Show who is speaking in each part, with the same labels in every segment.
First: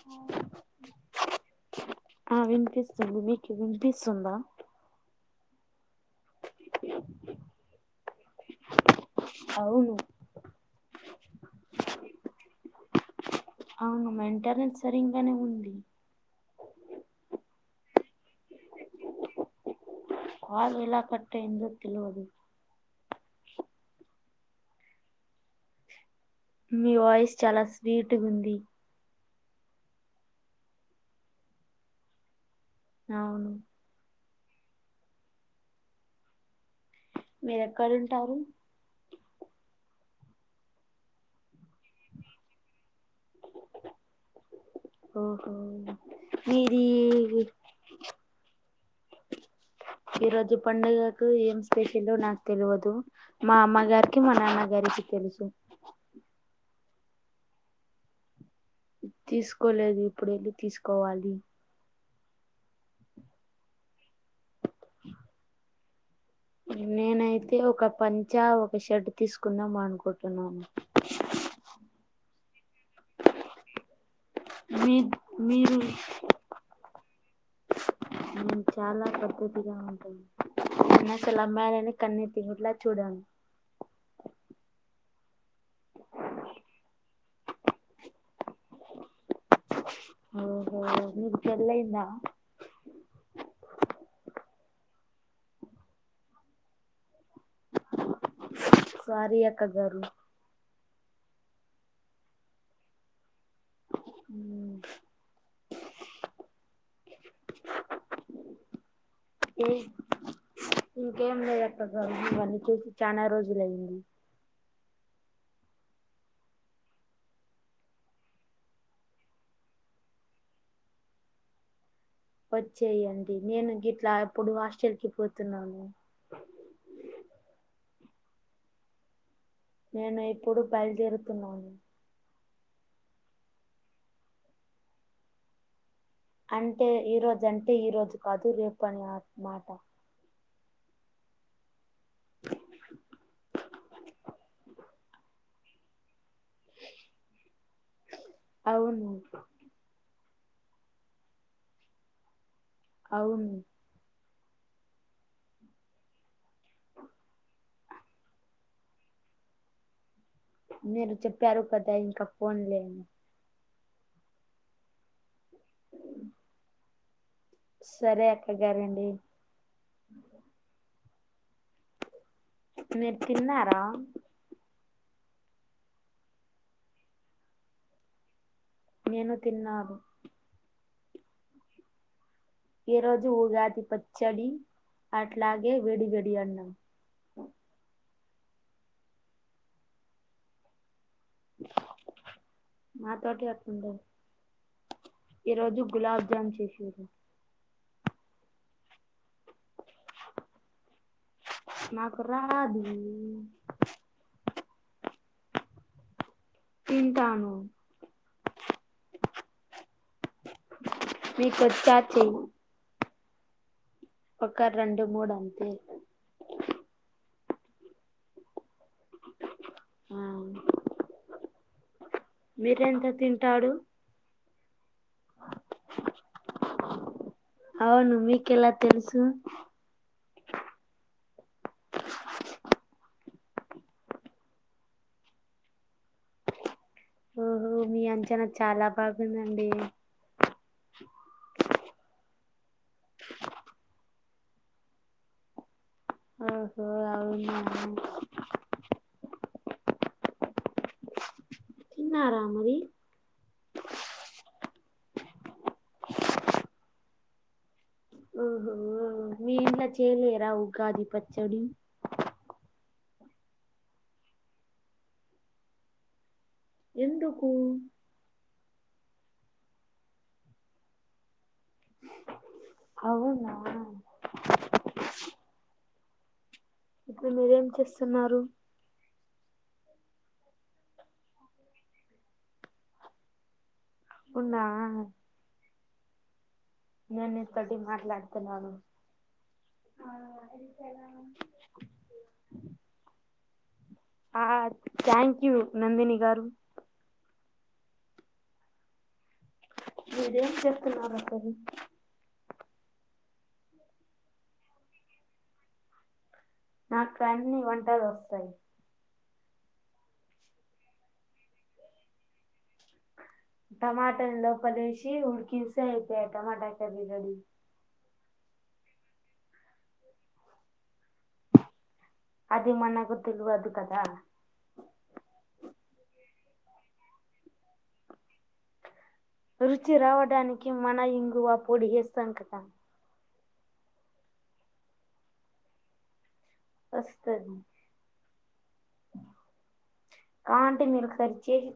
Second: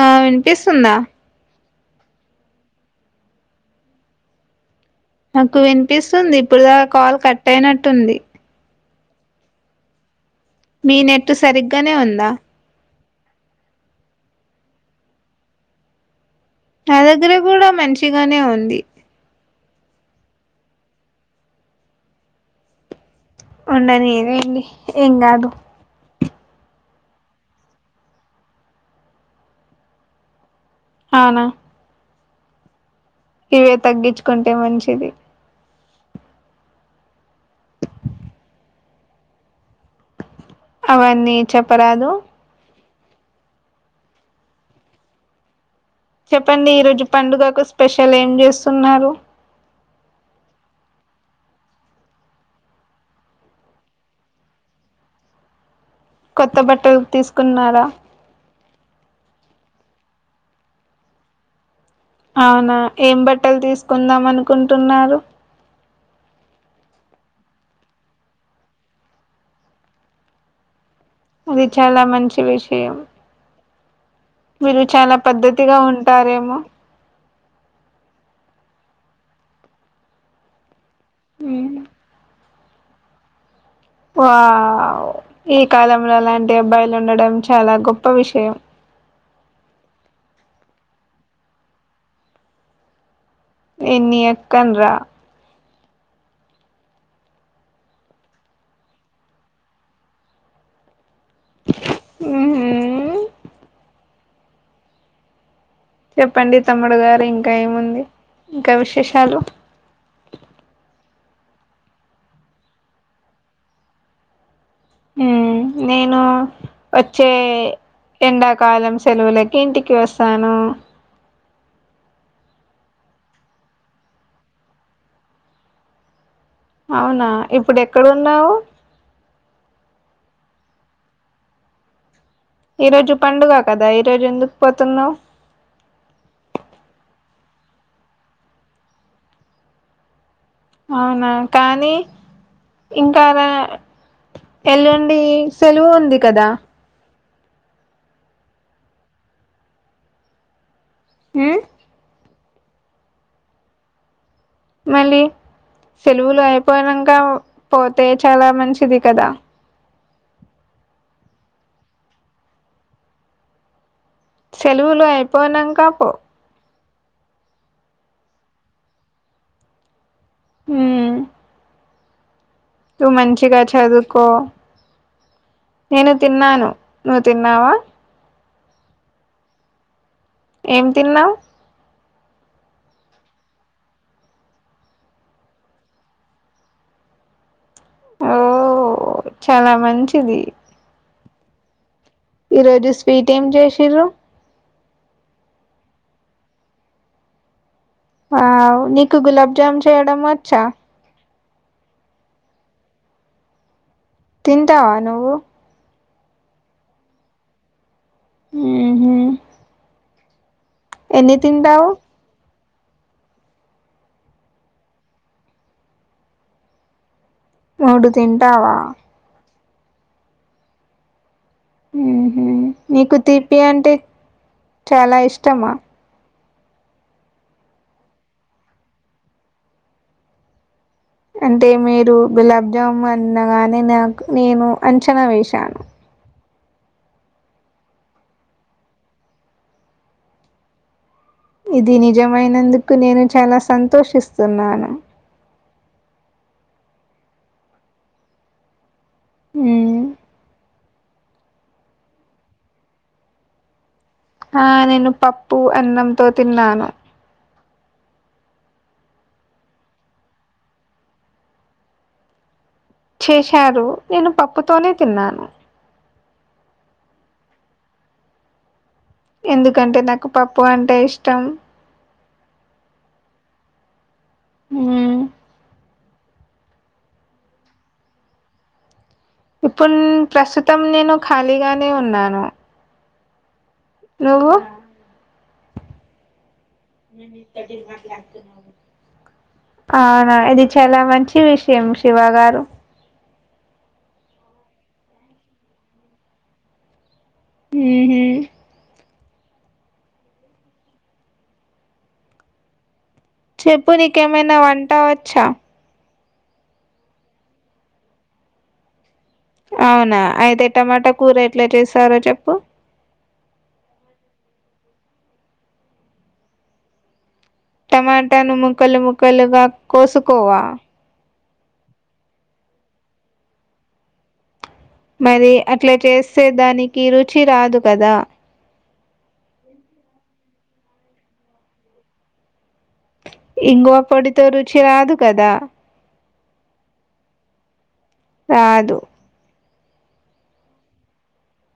Speaker 1: అహ్ వినిపిస్తుందా
Speaker 2: ఆ వినిపిస్తుంది మీకి వినిపిస్తుందా
Speaker 1: నాకు వినిపిస్తుంది ఇప్పుడు దాక కాల్ కట్ అయినట్టుంది
Speaker 2: అవును
Speaker 1: మీ నెట్ సరిగ్గానే ఉందా
Speaker 2: అవును మెంటర్నెన్స్ సరింగానే ఉంది
Speaker 1: నా దగ్గర గుడా మంచిగానే ఉంది
Speaker 2: కాల్ ఎలా కట్ అయిందో తెల్వదు
Speaker 1: ఉండని లేండి ఏం గాదు
Speaker 2: మీ వాయిస్ చాలా స్వీటుగుంది
Speaker 1: హవున
Speaker 2: అవును
Speaker 1: ఇవే తగ్గిచ్చుకుంటే మంచిది
Speaker 2: మీరెక్కడుంటారు
Speaker 1: అవన్నీ చెప్పరాదు
Speaker 2: ఓహో
Speaker 1: చొప్పండి
Speaker 2: మీది
Speaker 1: ఈరోజు పండుగకు స్పెషల్ ఏం జేస్తున్నారు
Speaker 2: ఈ రోజు పండుగకు ఏం స్పెషల్లో నాకు తెల్వదు మా అమ్మగారికి మా నాన్నగారికి తెలుసు
Speaker 1: కొత్త బట్టలు తీసుకున్నారా
Speaker 2: తీసుకోలేదు ఇప్పడెళ్ళి తీసుకోవాలి
Speaker 1: అవునా ఏం బట్టలు తీసుకుందాం అనుకుంటున్నారు
Speaker 2: నేనైతే ఒక పంచా ఒక షర్ట్ తీసుకుందాం అనుకుంటున్నాను
Speaker 1: అవి చాలా మంచి విష్ యమ్ మీరు
Speaker 2: మీ
Speaker 1: చాలా పద్ధతిగా ఉంటారేమో
Speaker 2: ఉ చాలా పద్ధతిగా ఉంటాను నేను అసలు అమ్మాయిలని కన్నెత్తి [unintelligible] చూడను
Speaker 1: వావ్ ఈ కాలంలో అలాంటి అబ్బాయిలు ఉండడం చాలా గొప్ప విషయం
Speaker 2: ఓహో మీకు పెళ్లైయిందా
Speaker 1: నిన్ని ఎస్ కోన్ క్కోన్ రా
Speaker 2: స్వారి అక్క గారు
Speaker 1: ఉహూ
Speaker 2: ఊమ్
Speaker 1: చొప్పండి తమ్ముడు గారు ఇంకా ఏముంది ఇంకా విశేషాలు
Speaker 2: ఏ ఇంకేం లేదు అక్క గారు ఇవన్నీ చూసి చానా రోజుల య్యింది
Speaker 1: మ్ నేనూ వచ్చే ఎండాకాలం సెలవులకి ఇంటికి వస్తాను
Speaker 2: వచ్చేయండి నేను గిట్లా అప్పుడు హాస్టల్ కి పోతున్నాను
Speaker 1: అవునా ఇప్పుడు ఎక్కడున్నావ్
Speaker 2: నేనా ఇప్పుడు బయల్దేరుతున్నాను
Speaker 1: ఈ రోజు పండుగ కదా ఈ రోజు ఎందుకు పోతున్నావ్
Speaker 2: అంటే ఈరోజంటే ఈ రోజు కాదు రేపు అని మాట
Speaker 1: అవునా కానీ ఇంకా రా ఎల్లుండి సెలవు ఉంది కదా
Speaker 2: అవును
Speaker 1: ఊ
Speaker 2: అవును
Speaker 1: మళ్ళి సెలువులు అయిపోయినంక పోతే చాలా మంచిది కదా
Speaker 2: మీరు చెప్యారుకాదా ఇంక పోన్ లేండి
Speaker 1: చెలువులు అయిపోయినాంక పో
Speaker 2: సరే అక్కగారండి
Speaker 1: ఉమ్ నువ్వు
Speaker 2: మీరు
Speaker 1: మంచిగా
Speaker 2: తిన్నారా
Speaker 1: చదువుకో నేను తిన్నాను నువ్వు తిన్నావా
Speaker 2: నేను తిన్నాను
Speaker 1: ఏం తిన్నావ్
Speaker 2: ఈ రోజు ఉగాది పచ్చడి అట్లాగే వడివడి అన్నాం
Speaker 1: ఓ చాలా మంచిది ఈ రోజు స్వీట్
Speaker 2: మాతోటి
Speaker 1: ఏం
Speaker 2: అట్లుండదు
Speaker 1: జెశిర్రు
Speaker 2: ఈ రోజు గులాబ్జామ్ చేశిర్రు
Speaker 1: వావ్ నీకు గులాబ్జామ్ చేయడం వచ్చా
Speaker 2: నాకు రాదు
Speaker 1: తింటావా నువ్వు
Speaker 2: తింటాను
Speaker 1: ఊహూ ఎన్ని
Speaker 2: మీకు
Speaker 1: తింటావు
Speaker 2: వచ్చా చెయ్ ఒక రెండు మూడు అంతే ఇగ
Speaker 1: మూడు తింటావా
Speaker 2: ఆ
Speaker 1: ఉహు
Speaker 2: మీరెంత
Speaker 1: నీకు తీపి
Speaker 2: తింటాడు
Speaker 1: అంటే చాలా ఇష్టమా
Speaker 2: అవును మీకెలా తెలుసు
Speaker 1: అంటే మీరు గులాబ్ జాము అనగానే నాకు నేను అంచనా వేశాను
Speaker 2: ఓహో మీ అంచనా చాలా బాగుందండి
Speaker 1: ఇది నిజమైనందుకు నేను చాలా సంతోషిస్తున్నాను
Speaker 2: ఓహో అవునా
Speaker 1: హ్మ్మ్
Speaker 2: తిన్నారా మరి
Speaker 1: ఆ నేను పప్పు అన్నంతో తిన్నాను
Speaker 2: ఓహోఓ మీ ఇంట్లో చేయలేరా ఉగాది పచ్చడి
Speaker 1: చేశారు నేను పప్పుతోనే తిన్నాను
Speaker 2: ఎందుకు
Speaker 1: ఎందుకంటే నాకు పప్పు అంటే ఇష్టం
Speaker 2: అవునా
Speaker 1: హ్మ్మ్
Speaker 2: ఇప్పుడు మీరేం చేస్తున్నారు
Speaker 1: ఇప్పుడు ప్రస్తుతం నేను ఖాళీగానే ఉన్నాను నువ్వు
Speaker 2: ఉన్నావా
Speaker 1: నేను నీతోటి మాట్లాడుతున్నాను అవునా ఇది చాలా మంచి విషయం శివ గారు
Speaker 2: ఆ థ్యాంక్ యూ నందిని గారు
Speaker 1: ఉహు
Speaker 2: మీరేం చెప్తున్నారు అసలు
Speaker 1: చెప్పు నీకేమైనా వంటావచ్చా
Speaker 2: నాకు అన్నీ వంటలు వస్తాయి
Speaker 1: అవునా అయితే టమాటా కూర ఎట్లా చేస్తారో చెప్పు
Speaker 2: టమాటాని లోపలేశి ఉుడ్కిస్తే అయిపోయే టమాటా కర్రి రెడీ
Speaker 1: టమాటాను ముక్కలు ముక్కలుగా కోసుకోవా
Speaker 2: అది మన్నకు తెలవదు కదా
Speaker 1: మరి అట్లా చేస్తే దానికి రుచి రాదు కదా
Speaker 2: రుచి రావడానికి మన ఇంగువా పొడి ఏస్తాం కదా
Speaker 1: ఇంగువ పొడితో రుచి రాదు కదా
Speaker 2: వస్తది
Speaker 1: రాదు
Speaker 2: కావాలంటే మీరు ఒకసారి చెయ్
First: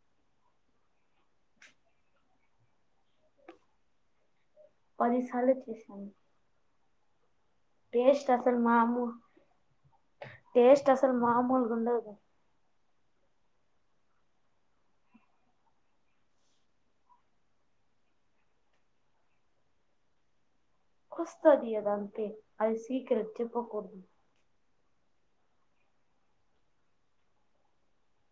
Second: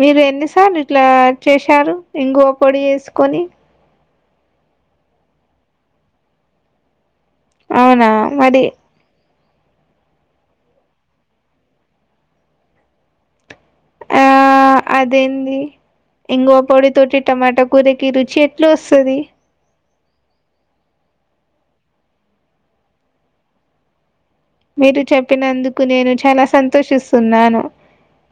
Speaker 1: మీరు ఎన్నిసార్లు ఇట్లా చేసారు ఇంగవ పొడి వేసుకొని
Speaker 2: పది సార్లు
Speaker 1: అవునా మరి
Speaker 2: మామూ టేస్ట్ అసలు మామూలుగా ఉండదు
Speaker 1: ఆ అదేంటి ఇంగువ పొడి తోటి టమాటా కూరకి రుచి ఎట్లా వస్తది
Speaker 2: వస్తాది ఇంకా అది సీక్రెట్ చెప్పకు
Speaker 1: మీరు చెప్పినందుకు నేను చాలా సంతోషిస్తున్నాను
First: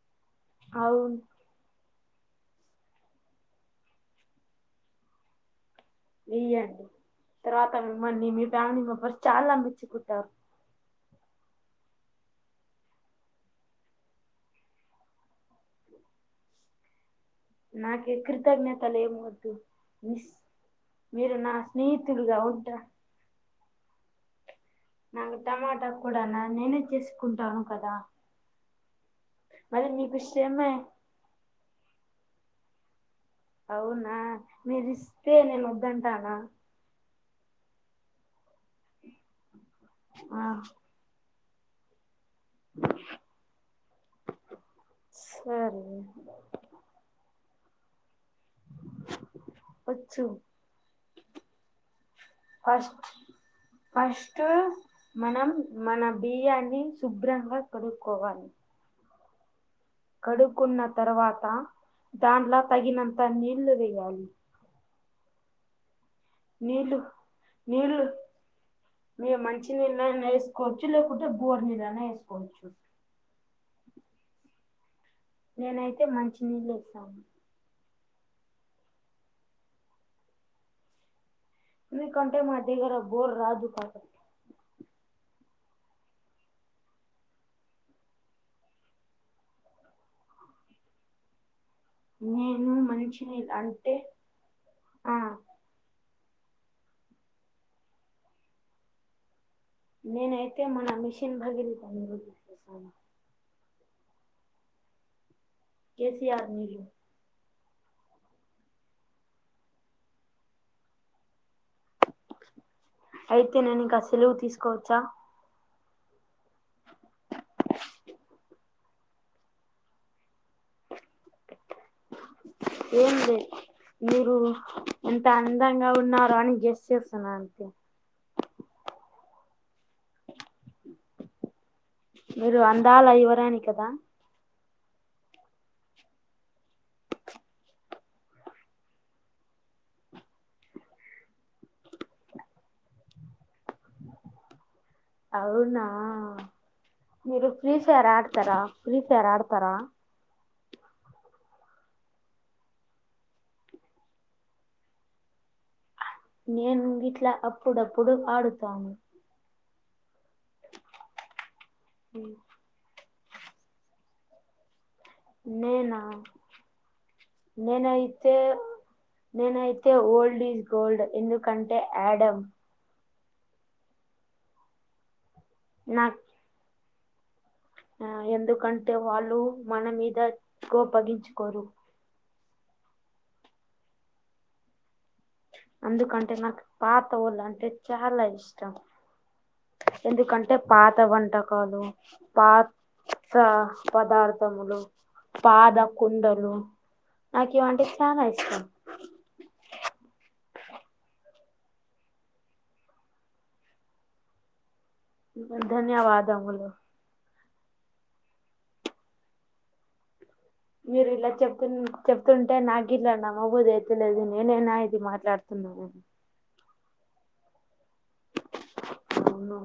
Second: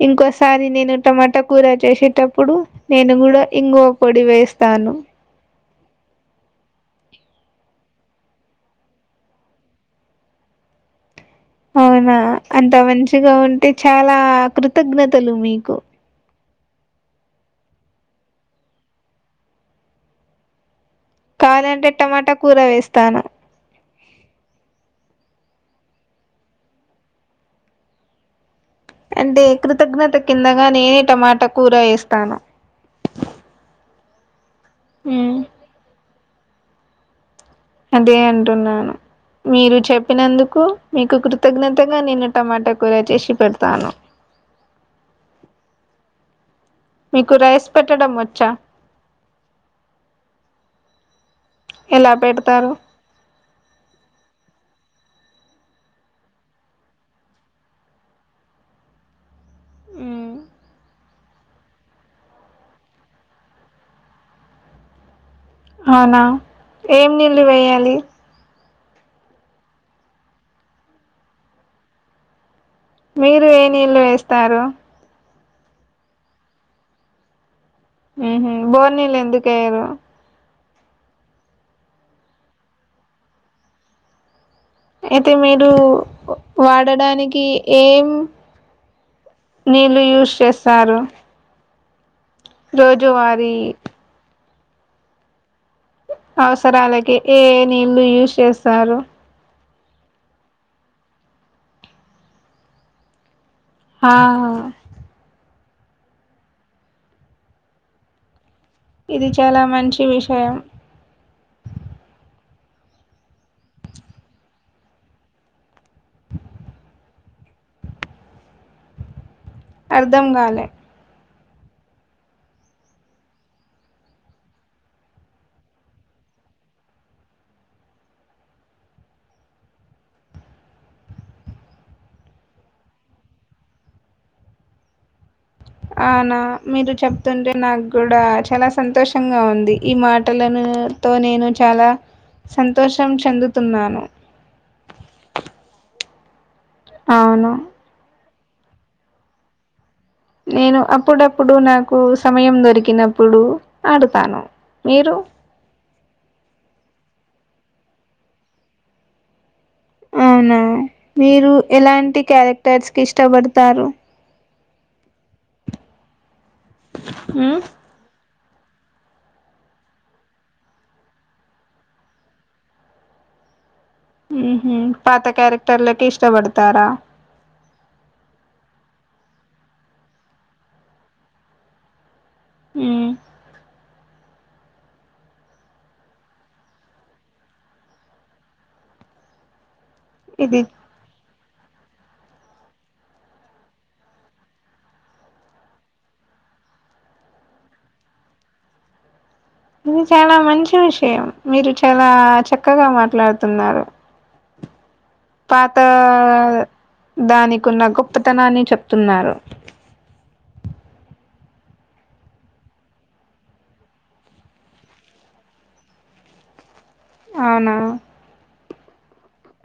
Speaker 1: ఇంకోసారి నేను
Speaker 2: అవును
Speaker 1: టమాటా కూర చేసి టప్పుడు నేను కూడా ఇంగువ పొడి వేస్తాను
Speaker 2: ఇయ్యండి తర్వాత మిమ్మల్ని మీ ఫ్యామిలీ మెంబర్స్ చాలా మెచ్చుకుంటారు
Speaker 1: అవునా అంత మంచిగా ఉంటే చాలా కృతజ్ఞతలు మీకు
Speaker 2: నాకే కృతజ్ఞతలు ఏమి వద్దు మీరు నా
Speaker 1: కావాలంటే టమాటా
Speaker 2: స్నేహితులుగా
Speaker 1: కూర
Speaker 2: ఉంటా
Speaker 1: వేస్తాను
Speaker 2: నాకు టమాటా కూడానా నేనే చేసుకుంటాను కదా
Speaker 1: అంటే
Speaker 2: మరి
Speaker 1: కృతజ్ఞత
Speaker 2: మీకు
Speaker 1: కిందగా
Speaker 2: శ్రమే
Speaker 1: నేనే టమాటా కూర వేస్తాను
Speaker 2: అవునా మీరు ఇస్తే
Speaker 1: ఉమ్
Speaker 2: నేను వద్దంటానా
Speaker 1: అదే అంటున్నాను మీరు
Speaker 2: ఆ
Speaker 1: చెప్పినందుకు మీకు కృతజ్ఞతగా నేను టమాట కూర చేసి పెడతాను
Speaker 2: సరే
Speaker 1: మీకు రైస్ పెట్టడం వ
Speaker 2: వచ్చు
Speaker 1: ఎలా పెడతారు
Speaker 2: ఫస్ట్ ఫస్ట్ మనం మన బియ్యాన్ని శుభ్రంగా కడుక్కోవాలి
Speaker 1: ఉమ్,
Speaker 2: కడుక్కున్న తర్వాత దానిలా తగినంత నీళ్లు వేయాలి
Speaker 1: అవునా ఏం నీళ్ళు వేయాలి
Speaker 2: మేము మంచినీళ్ళనా వేసుకోవచ్చు లేకుంటే బోర్ నీళ్ళనా వేసుకోవచ్చు
Speaker 1: మీరు ఏ నీళ్ళు వేస్తారు
Speaker 2: నేనైతే మంచినీళ్లు వేసాను
Speaker 1: హ్మ్మ్ బోర్ నీళ్లు ఎందుకెయ్యరు
Speaker 2: మీ కంటే మా గరా బోర్ రాదు కా
Speaker 1: ఇది మీరు వాడడానికి ఏం నీళ్ళు యూస్ చేస్తారు
Speaker 2: నేను మంచి నీళ్ళు
Speaker 1: రోజువారీ
Speaker 2: అంటే ఆ
Speaker 1: అవసరాలకి ఏ ఏ నీళ్ళలు యూజ్ చేస్తారు
Speaker 2: నేనైతే మన మిషన్ భగలిని
Speaker 1: ఆ
Speaker 2: కసి ఆర్మలు
Speaker 1: ఇది చాలా మంచి విషయం
Speaker 2: అయితే నేను ఇకా ఆ సెలువు తీసుకోవచ్చా
Speaker 1: అర్ధం కాలే
Speaker 2: ఏంటి మీరు ఎంత అందంగా ఉన్నారు అని గెస్ చేస్తున్న అంతే మీరు అందాల యువరాణి కదా
Speaker 1: అనా మీరు చెప్తుంటే నాకు కూడా చాలా సంతోషంగా ఉంది ఈ మాటలను తో నేను చాలా సంతోషం చెందుతున్నాను
Speaker 2: అవునా మీరు
Speaker 1: అవును
Speaker 2: ఫ్రీ సరా తర ఫ్రీఫైర్ ఆడతారా
Speaker 1: నేను అప్పుడప్పుడు నాకు సమయం దొరికినప్పుడు ఆడతాను మీరు
Speaker 2: నేను ఇ ట్లా అప్పుడప్పుడు ఆడుతాను
Speaker 1: అవునా మీరు ఎలాంటి క్యారెక్టర్స్ కి ఇష్టపడతారు
Speaker 2: నేనా
Speaker 1: మ్మ్
Speaker 2: నేనైతే నేనైతే ఓల్డ్ ఈజ్ గోల్డ్ ఎందుకంటే యాడమ్
Speaker 1: ఉంహు పాత క్యారెక్టర్లకే ఇష్టపడతారా
Speaker 2: ఆ ఎందుకంటే వాళ్ళు మన మీద కోప్పగించుకోరు
Speaker 1: ఊమ్
Speaker 2: అందుకంటే నాకు పాత వాళ్ళంటే అంటే చాలా ఇష్టం ఎందుకంటే
Speaker 1: ఇది
Speaker 2: పాత వంటకాలు పాత్ ఆ పదార్థములు పాద కుండలు నాకివి అంటే చాలా ఇష్టం
Speaker 1: ఇది చాలా మంచి విషయం మీరు చాలా చక్కగా మాట్లాడుతున్నారు పాత
Speaker 2: ధన్యవాదములు
Speaker 1: దానికి కున్న గొప్పతనాన్ని చెప్తున్నారు
Speaker 2: మీరు ఇలా చెప్తు చెప్తుంటే నాగిల్లా నామవ్ోదే తెలిదు నేనేనా ఇది మాట్లాడుతున్నా నా అని
Speaker 1: అవునా
Speaker 2: అవును